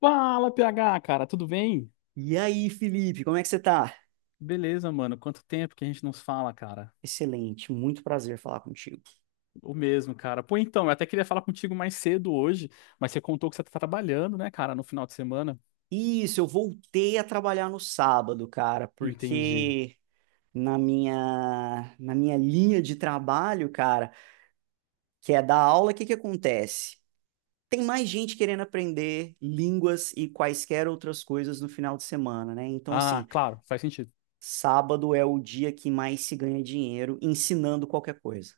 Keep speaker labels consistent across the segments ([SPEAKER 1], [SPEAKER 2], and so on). [SPEAKER 1] Fala, PH, cara, tudo bem?
[SPEAKER 2] E aí, Felipe, como é que você tá?
[SPEAKER 1] Beleza, mano. Quanto tempo que a gente não se fala, cara?
[SPEAKER 2] Excelente, muito prazer falar contigo.
[SPEAKER 1] O mesmo, cara. Pô, então, eu até queria falar contigo mais cedo hoje, mas você contou que você tá trabalhando, né, cara, no final de semana.
[SPEAKER 2] Isso, eu voltei a trabalhar no sábado, cara,
[SPEAKER 1] Entendi.
[SPEAKER 2] porque na minha linha de trabalho, cara, que é dar aula, o que que acontece? Tem mais gente querendo aprender línguas e quaisquer outras coisas no final de semana, né? Então,
[SPEAKER 1] Ah,
[SPEAKER 2] assim,
[SPEAKER 1] claro, faz sentido.
[SPEAKER 2] sábado é o dia que mais se ganha dinheiro ensinando qualquer coisa.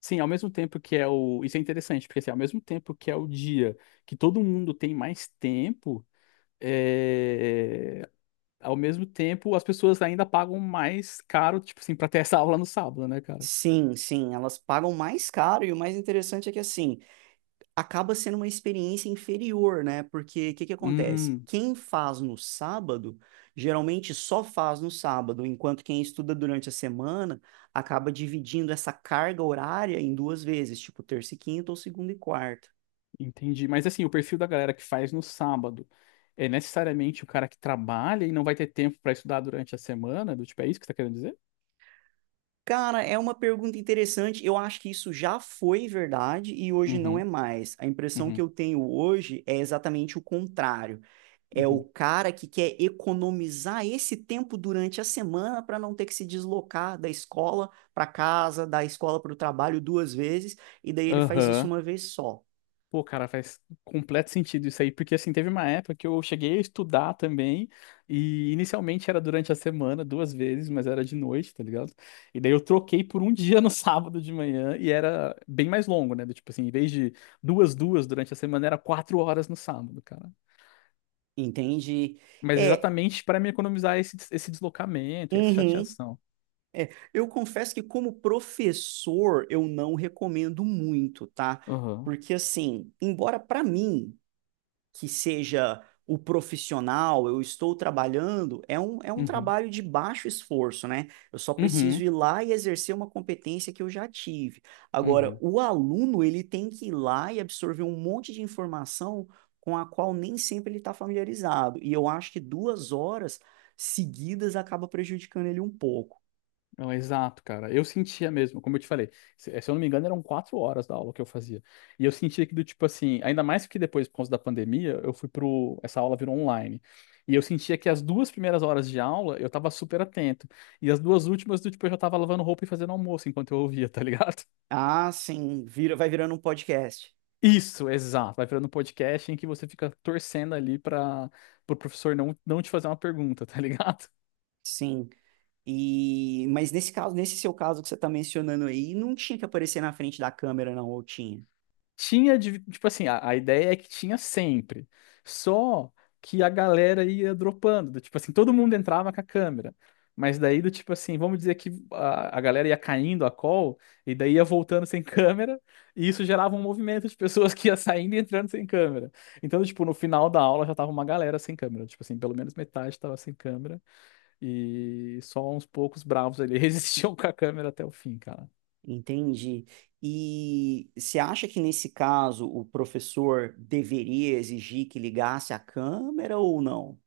[SPEAKER 1] Sim, ao mesmo tempo que é o. Isso é interessante, porque assim, ao mesmo tempo que é o dia que todo mundo tem mais tempo, é... ao mesmo tempo as pessoas ainda pagam mais caro, tipo assim, pra ter essa aula no sábado, né, cara?
[SPEAKER 2] Sim, sim, elas pagam mais caro e o mais interessante é que assim, acaba sendo uma experiência inferior, né? Porque o que que acontece?
[SPEAKER 1] Hum.
[SPEAKER 2] Quem faz no sábado, geralmente só faz no sábado, enquanto quem estuda durante a semana acaba dividindo essa carga horária em duas vezes, tipo terça e quinta ou segunda e quarta.
[SPEAKER 1] Entendi. Mas assim, o perfil da galera que faz no sábado é necessariamente o cara que trabalha e não vai ter tempo pra estudar durante a semana? Do tipo, é isso que você tá querendo dizer?
[SPEAKER 2] Cara, é uma pergunta interessante. Eu acho que isso já foi verdade e hoje não é
[SPEAKER 1] Uhum,
[SPEAKER 2] mais. A impressão que
[SPEAKER 1] uhum,
[SPEAKER 2] eu tenho hoje é exatamente o contrário. É o
[SPEAKER 1] uhum.
[SPEAKER 2] cara que quer economizar esse tempo durante a semana para não ter que se deslocar da escola para casa, da escola para o trabalho duas vezes, e daí ele faz isso
[SPEAKER 1] Aham.
[SPEAKER 2] uma vez só.
[SPEAKER 1] Pô, cara, faz completo sentido isso aí, porque assim, teve uma época que eu cheguei a estudar também, e inicialmente era durante a semana, duas vezes, mas era de noite, tá ligado? E daí eu troquei por um dia no sábado de manhã, e era bem mais longo, né? Do tipo assim, em vez de duas durante a semana, era quatro horas no sábado, cara.
[SPEAKER 2] Entende?
[SPEAKER 1] Mas
[SPEAKER 2] É,
[SPEAKER 1] exatamente para me economizar esse deslocamento e essa
[SPEAKER 2] uhum,
[SPEAKER 1] chateação.
[SPEAKER 2] é. Eu confesso que como professor eu não recomendo muito, tá?
[SPEAKER 1] Aham.
[SPEAKER 2] Porque assim, embora para mim que seja o profissional, eu estou trabalhando, é um
[SPEAKER 1] Uhum.
[SPEAKER 2] trabalho de baixo esforço, né? Eu só preciso
[SPEAKER 1] Uhum.
[SPEAKER 2] ir lá e exercer uma competência que eu já tive. Agora,
[SPEAKER 1] Uhum.
[SPEAKER 2] o aluno, ele tem que ir lá e absorver um monte de informação com a qual nem sempre ele está familiarizado. E eu acho que 2 horas seguidas acaba prejudicando ele um pouco.
[SPEAKER 1] Não, exato, cara. Eu sentia mesmo, como eu te falei, se eu não me engano, eram quatro horas da aula que eu fazia. E eu sentia que do tipo assim, ainda mais que depois, por causa da pandemia, eu fui pro. Essa aula virou online. E eu sentia que as duas primeiras horas de aula eu tava super atento. E as duas últimas, do tipo, eu já tava lavando roupa e fazendo almoço enquanto eu ouvia, tá ligado?
[SPEAKER 2] Ah, sim, vai virando um podcast.
[SPEAKER 1] Isso, exato. Vai virando um podcast em que você fica torcendo ali para o professor não te fazer uma pergunta, tá ligado?
[SPEAKER 2] Sim. E, mas nesse caso, nesse seu caso que você está mencionando aí, não tinha que aparecer na frente da câmera, não, ou tinha?
[SPEAKER 1] Tinha, tipo assim, a ideia é que tinha sempre. Só que a galera ia dropando. Do tipo assim, todo mundo entrava com a câmera. Mas daí, do tipo assim, vamos dizer que a galera ia caindo a call e daí ia voltando sem câmera. E isso gerava um movimento de pessoas que ia saindo e entrando sem câmera. Então, tipo, no final da aula já tava uma galera sem câmera. Tipo assim, pelo menos metade tava sem câmera. E só uns poucos bravos ali resistiam com a câmera até o fim, cara.
[SPEAKER 2] Entendi. E você acha que nesse caso o professor deveria exigir que ligasse a câmera ou não?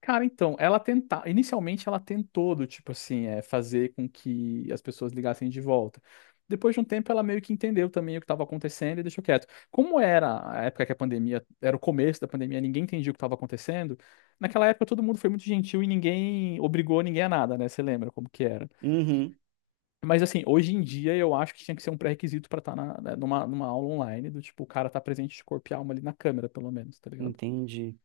[SPEAKER 1] Cara, então, ela tenta, inicialmente ela tentou do tipo assim, fazer com que as pessoas ligassem de volta. Depois de um tempo ela meio que entendeu também o que estava acontecendo e deixou quieto. Como era a época que a pandemia, era o começo da pandemia, ninguém entendia o que estava acontecendo. Naquela época todo mundo foi muito gentil e ninguém obrigou ninguém a nada, né? Você lembra como que era?
[SPEAKER 2] Uhum,
[SPEAKER 1] Mas assim, hoje em dia eu acho que tinha que ser um pré-requisito pra estar numa, numa aula online, do tipo, o cara tá presente de corpo e alma ali na câmera, pelo menos, tá ligado?
[SPEAKER 2] entendi.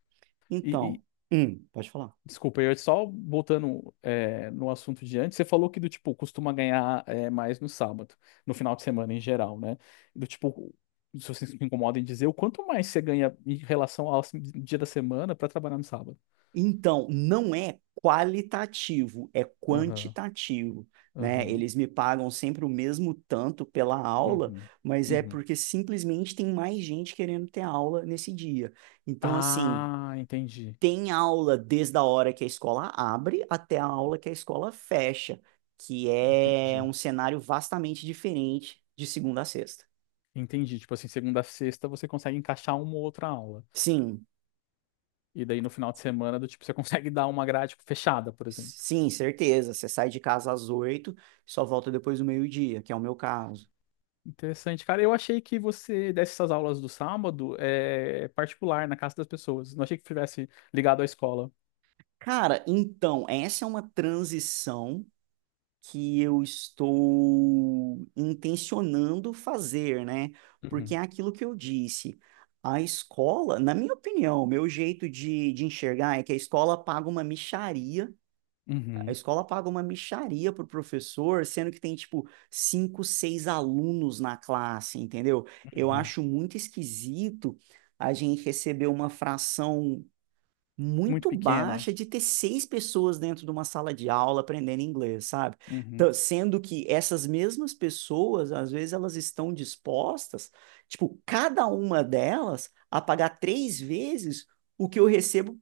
[SPEAKER 1] E, e-
[SPEAKER 2] Então, pode falar.
[SPEAKER 1] desculpa, eu só voltando no assunto de antes, você falou que do tipo, costuma ganhar mais no sábado, no final de semana em geral, né? Do tipo, se vocês se incomodam em dizer, o quanto mais você ganha em relação ao assim, dia da semana pra trabalhar no sábado?
[SPEAKER 2] Então, não é qualitativo, é
[SPEAKER 1] Aham,
[SPEAKER 2] quantitativo, né?
[SPEAKER 1] aham,
[SPEAKER 2] Eles me pagam sempre o mesmo tanto pela aula,
[SPEAKER 1] uhum,
[SPEAKER 2] mas é
[SPEAKER 1] uhum.
[SPEAKER 2] porque simplesmente tem mais gente querendo ter aula nesse dia. Então, assim,
[SPEAKER 1] Ah, entendi,
[SPEAKER 2] tem aula desde a hora que a escola abre até a aula que a escola fecha, que é
[SPEAKER 1] entendi.
[SPEAKER 2] um cenário vastamente diferente de segunda a sexta.
[SPEAKER 1] Entendi. Tipo assim, segunda a sexta você consegue encaixar uma ou outra aula.
[SPEAKER 2] Sim,
[SPEAKER 1] E daí no final de semana, do tipo, você consegue dar uma grade tipo, fechada, por exemplo.
[SPEAKER 2] sim, certeza. Você sai de casa às 8h, só volta depois do meio-dia, que é o meu caso.
[SPEAKER 1] Interessante, cara. Eu achei que você desse essas aulas do sábado é particular na casa das pessoas. Não achei que tivesse ligado à escola.
[SPEAKER 2] Cara, então, essa é uma transição que eu estou intencionando fazer, né? Porque
[SPEAKER 1] Uhum,
[SPEAKER 2] é aquilo que eu disse. A escola, na minha opinião, meu jeito de enxergar é que a escola paga uma mixaria. A
[SPEAKER 1] uhum,
[SPEAKER 2] escola paga uma mixaria pro professor, sendo que tem, tipo, cinco, seis alunos na classe, entendeu? Eu
[SPEAKER 1] uhum.
[SPEAKER 2] acho muito esquisito a gente receber uma fração
[SPEAKER 1] Muito
[SPEAKER 2] muito
[SPEAKER 1] pequena.
[SPEAKER 2] baixa de ter seis pessoas dentro de uma sala de aula aprendendo inglês, sabe?
[SPEAKER 1] Uhum.
[SPEAKER 2] Sendo que essas mesmas pessoas, às vezes, elas estão dispostas, tipo, cada uma delas, a pagar três vezes o que eu recebo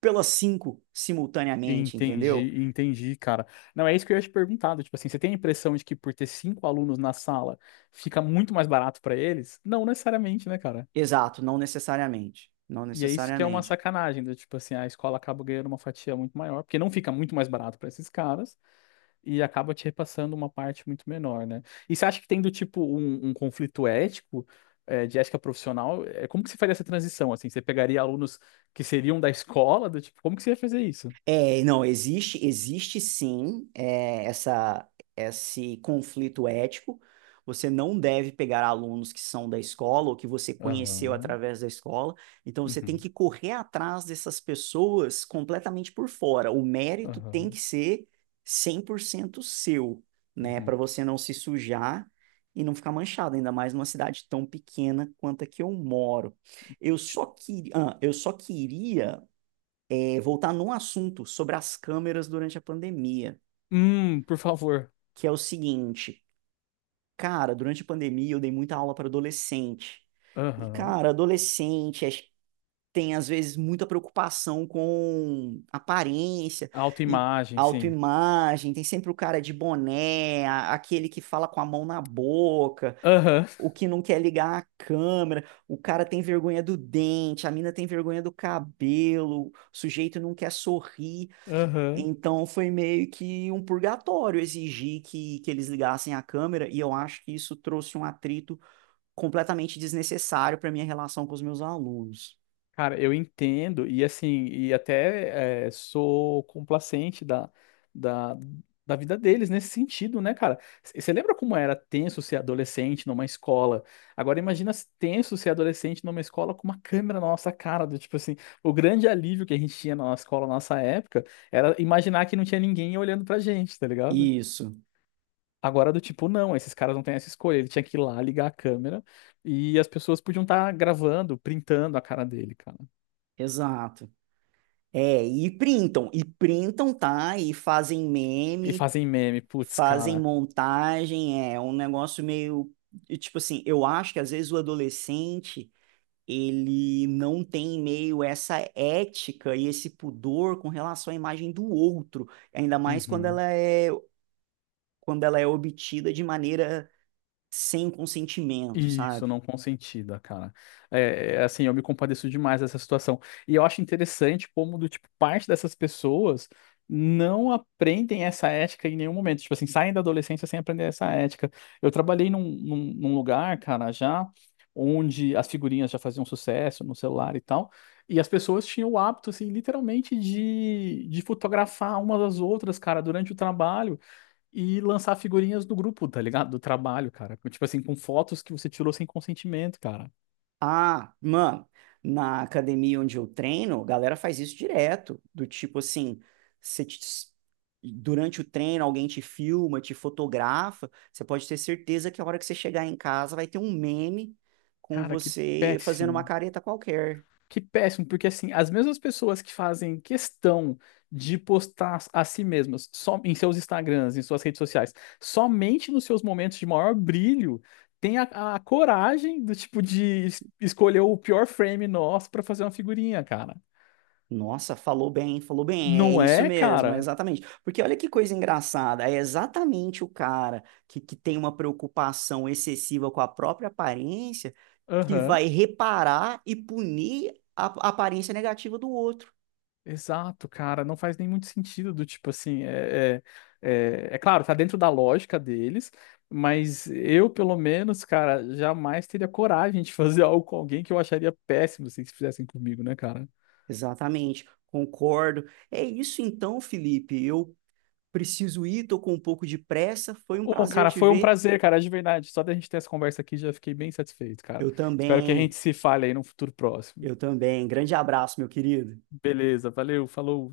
[SPEAKER 2] pelas cinco simultaneamente, entendeu?
[SPEAKER 1] Entendi, entendi, cara. Não, é isso que eu ia te perguntar. Do tipo assim, você tem a impressão de que por ter cinco alunos na sala fica muito mais barato pra eles? Não necessariamente, né, cara?
[SPEAKER 2] Exato, não necessariamente. Não
[SPEAKER 1] E é isso que é uma
[SPEAKER 2] necessariamente.
[SPEAKER 1] sacanagem, do tipo assim, a escola acaba ganhando uma fatia muito maior, porque não fica muito mais barato para esses caras e acaba te repassando uma parte muito menor, né? E você acha que tem do tipo um conflito ético, de ética profissional? Eh, como que você faria essa transição, assim? Você pegaria alunos que seriam da escola, do tipo, como que você ia fazer isso?
[SPEAKER 2] É, não, existe, existe sim, esse conflito ético. Você não deve pegar alunos que são da escola ou que você conheceu
[SPEAKER 1] Aham,
[SPEAKER 2] através da escola. Então, você tem
[SPEAKER 1] uhum,
[SPEAKER 2] que correr atrás dessas pessoas completamente por fora. O mérito tem
[SPEAKER 1] aham,
[SPEAKER 2] que ser 100% seu, né?
[SPEAKER 1] uhum.
[SPEAKER 2] Para você não se sujar e não ficar manchado, ainda mais numa cidade tão pequena quanto a que eu moro. Eu
[SPEAKER 1] Ti-
[SPEAKER 2] só, que, ah, eu só queria voltar num assunto sobre as câmeras durante a pandemia,
[SPEAKER 1] Por favor.
[SPEAKER 2] que é o seguinte, cara, durante a pandemia eu dei muita aula para adolescente. E,
[SPEAKER 1] Aham.
[SPEAKER 2] cara, adolescente tem às vezes muita preocupação com aparência e
[SPEAKER 1] Autoimagem, sim.
[SPEAKER 2] autoimagem, tem sempre o cara de boné, aquele que fala com a mão na boca,
[SPEAKER 1] Aham,
[SPEAKER 2] o que não quer ligar a câmera, o cara tem vergonha do dente, a mina tem vergonha do cabelo, o sujeito não quer sorrir.
[SPEAKER 1] aham.
[SPEAKER 2] Então foi meio que um purgatório exigir que eles ligassem a câmera, e eu acho que isso trouxe um atrito completamente desnecessário para minha relação com os meus alunos.
[SPEAKER 1] Cara, eu entendo, e assim, e até sou complacente da, da vida deles nesse sentido, né, cara? Você lembra como era tenso ser adolescente numa escola? Agora imagina se tenso ser adolescente numa escola com uma câmera na nossa cara, do tipo assim, o grande alívio que a gente tinha na nossa escola, na nossa época, era imaginar que não tinha ninguém olhando pra gente, tá ligado?
[SPEAKER 2] Isso,
[SPEAKER 1] Agora do tipo, não, esses caras não têm essa escolha, ele tinha que ir lá ligar a câmera e as pessoas podiam estar gravando, printando a cara dele, cara.
[SPEAKER 2] exato. É, e printam, tá? E fazem
[SPEAKER 1] E
[SPEAKER 2] meme,
[SPEAKER 1] fazem meme, putz,
[SPEAKER 2] fazem
[SPEAKER 1] cara.
[SPEAKER 2] montagem, é um negócio meio. Tipo assim, eu acho que às vezes o adolescente ele não tem meio essa ética e esse pudor com relação à imagem do outro, ainda mais quando
[SPEAKER 1] Uhum.
[SPEAKER 2] ela é quando ela é obtida de maneira sem consentimento,
[SPEAKER 1] Isso,
[SPEAKER 2] sabe?
[SPEAKER 1] não consentida, cara. Assim, eu me compadeço demais dessa situação. E eu acho interessante como, do tipo, parte dessas pessoas não aprendem essa ética em nenhum momento. Tipo assim, saem da adolescência sem aprender essa ética. Eu trabalhei num lugar, cara, já onde as figurinhas já faziam sucesso no celular e tal. E as pessoas tinham o hábito, assim, literalmente de fotografar umas às outras, cara, durante o trabalho. E lançar figurinhas do grupo, tá ligado? Do trabalho, cara. Tipo assim, com fotos que você tirou sem consentimento, cara.
[SPEAKER 2] Ah, mano, na academia onde eu treino, a galera faz isso direto, do tipo assim, você te- durante o treino alguém te filma, te fotografa, você pode ter certeza que a hora que você chegar em casa vai ter um meme com
[SPEAKER 1] Cara, que
[SPEAKER 2] você fazendo uma
[SPEAKER 1] péssimo.
[SPEAKER 2] careta qualquer.
[SPEAKER 1] Que péssimo, porque assim, as mesmas pessoas que fazem questão de postar a si mesmas só em seus Instagrams, em suas redes sociais, somente nos seus momentos de maior brilho, tem a coragem do tipo de escolher o pior frame nosso pra fazer uma figurinha, cara.
[SPEAKER 2] Nossa, falou bem, é
[SPEAKER 1] Não
[SPEAKER 2] isso
[SPEAKER 1] é,
[SPEAKER 2] mesmo, é
[SPEAKER 1] cara?
[SPEAKER 2] exatamente. Porque olha que coisa engraçada, é exatamente o cara que tem uma preocupação excessiva com a própria aparência que
[SPEAKER 1] Aham.
[SPEAKER 2] vai reparar e punir a aparência negativa do outro.
[SPEAKER 1] Exato, cara, não faz nem muito sentido do tipo assim, é, é claro, tá dentro da lógica deles, mas eu, pelo menos, cara, jamais teria coragem de fazer algo com alguém que eu acharia péssimo assim, se fizessem comigo, né, cara?
[SPEAKER 2] Exatamente, concordo. É isso então, Felipe, eu preciso ir, tô com um pouco de pressa, foi um
[SPEAKER 1] Ô,
[SPEAKER 2] prazer
[SPEAKER 1] cara,
[SPEAKER 2] te
[SPEAKER 1] foi um
[SPEAKER 2] ver.
[SPEAKER 1] prazer, cara, de verdade. Só da gente ter essa conversa aqui já fiquei bem satisfeito, cara.
[SPEAKER 2] Eu
[SPEAKER 1] Espero que a gente
[SPEAKER 2] também,
[SPEAKER 1] se fale aí no futuro próximo.
[SPEAKER 2] eu também. Grande abraço, meu querido.
[SPEAKER 1] Beleza, valeu, falou.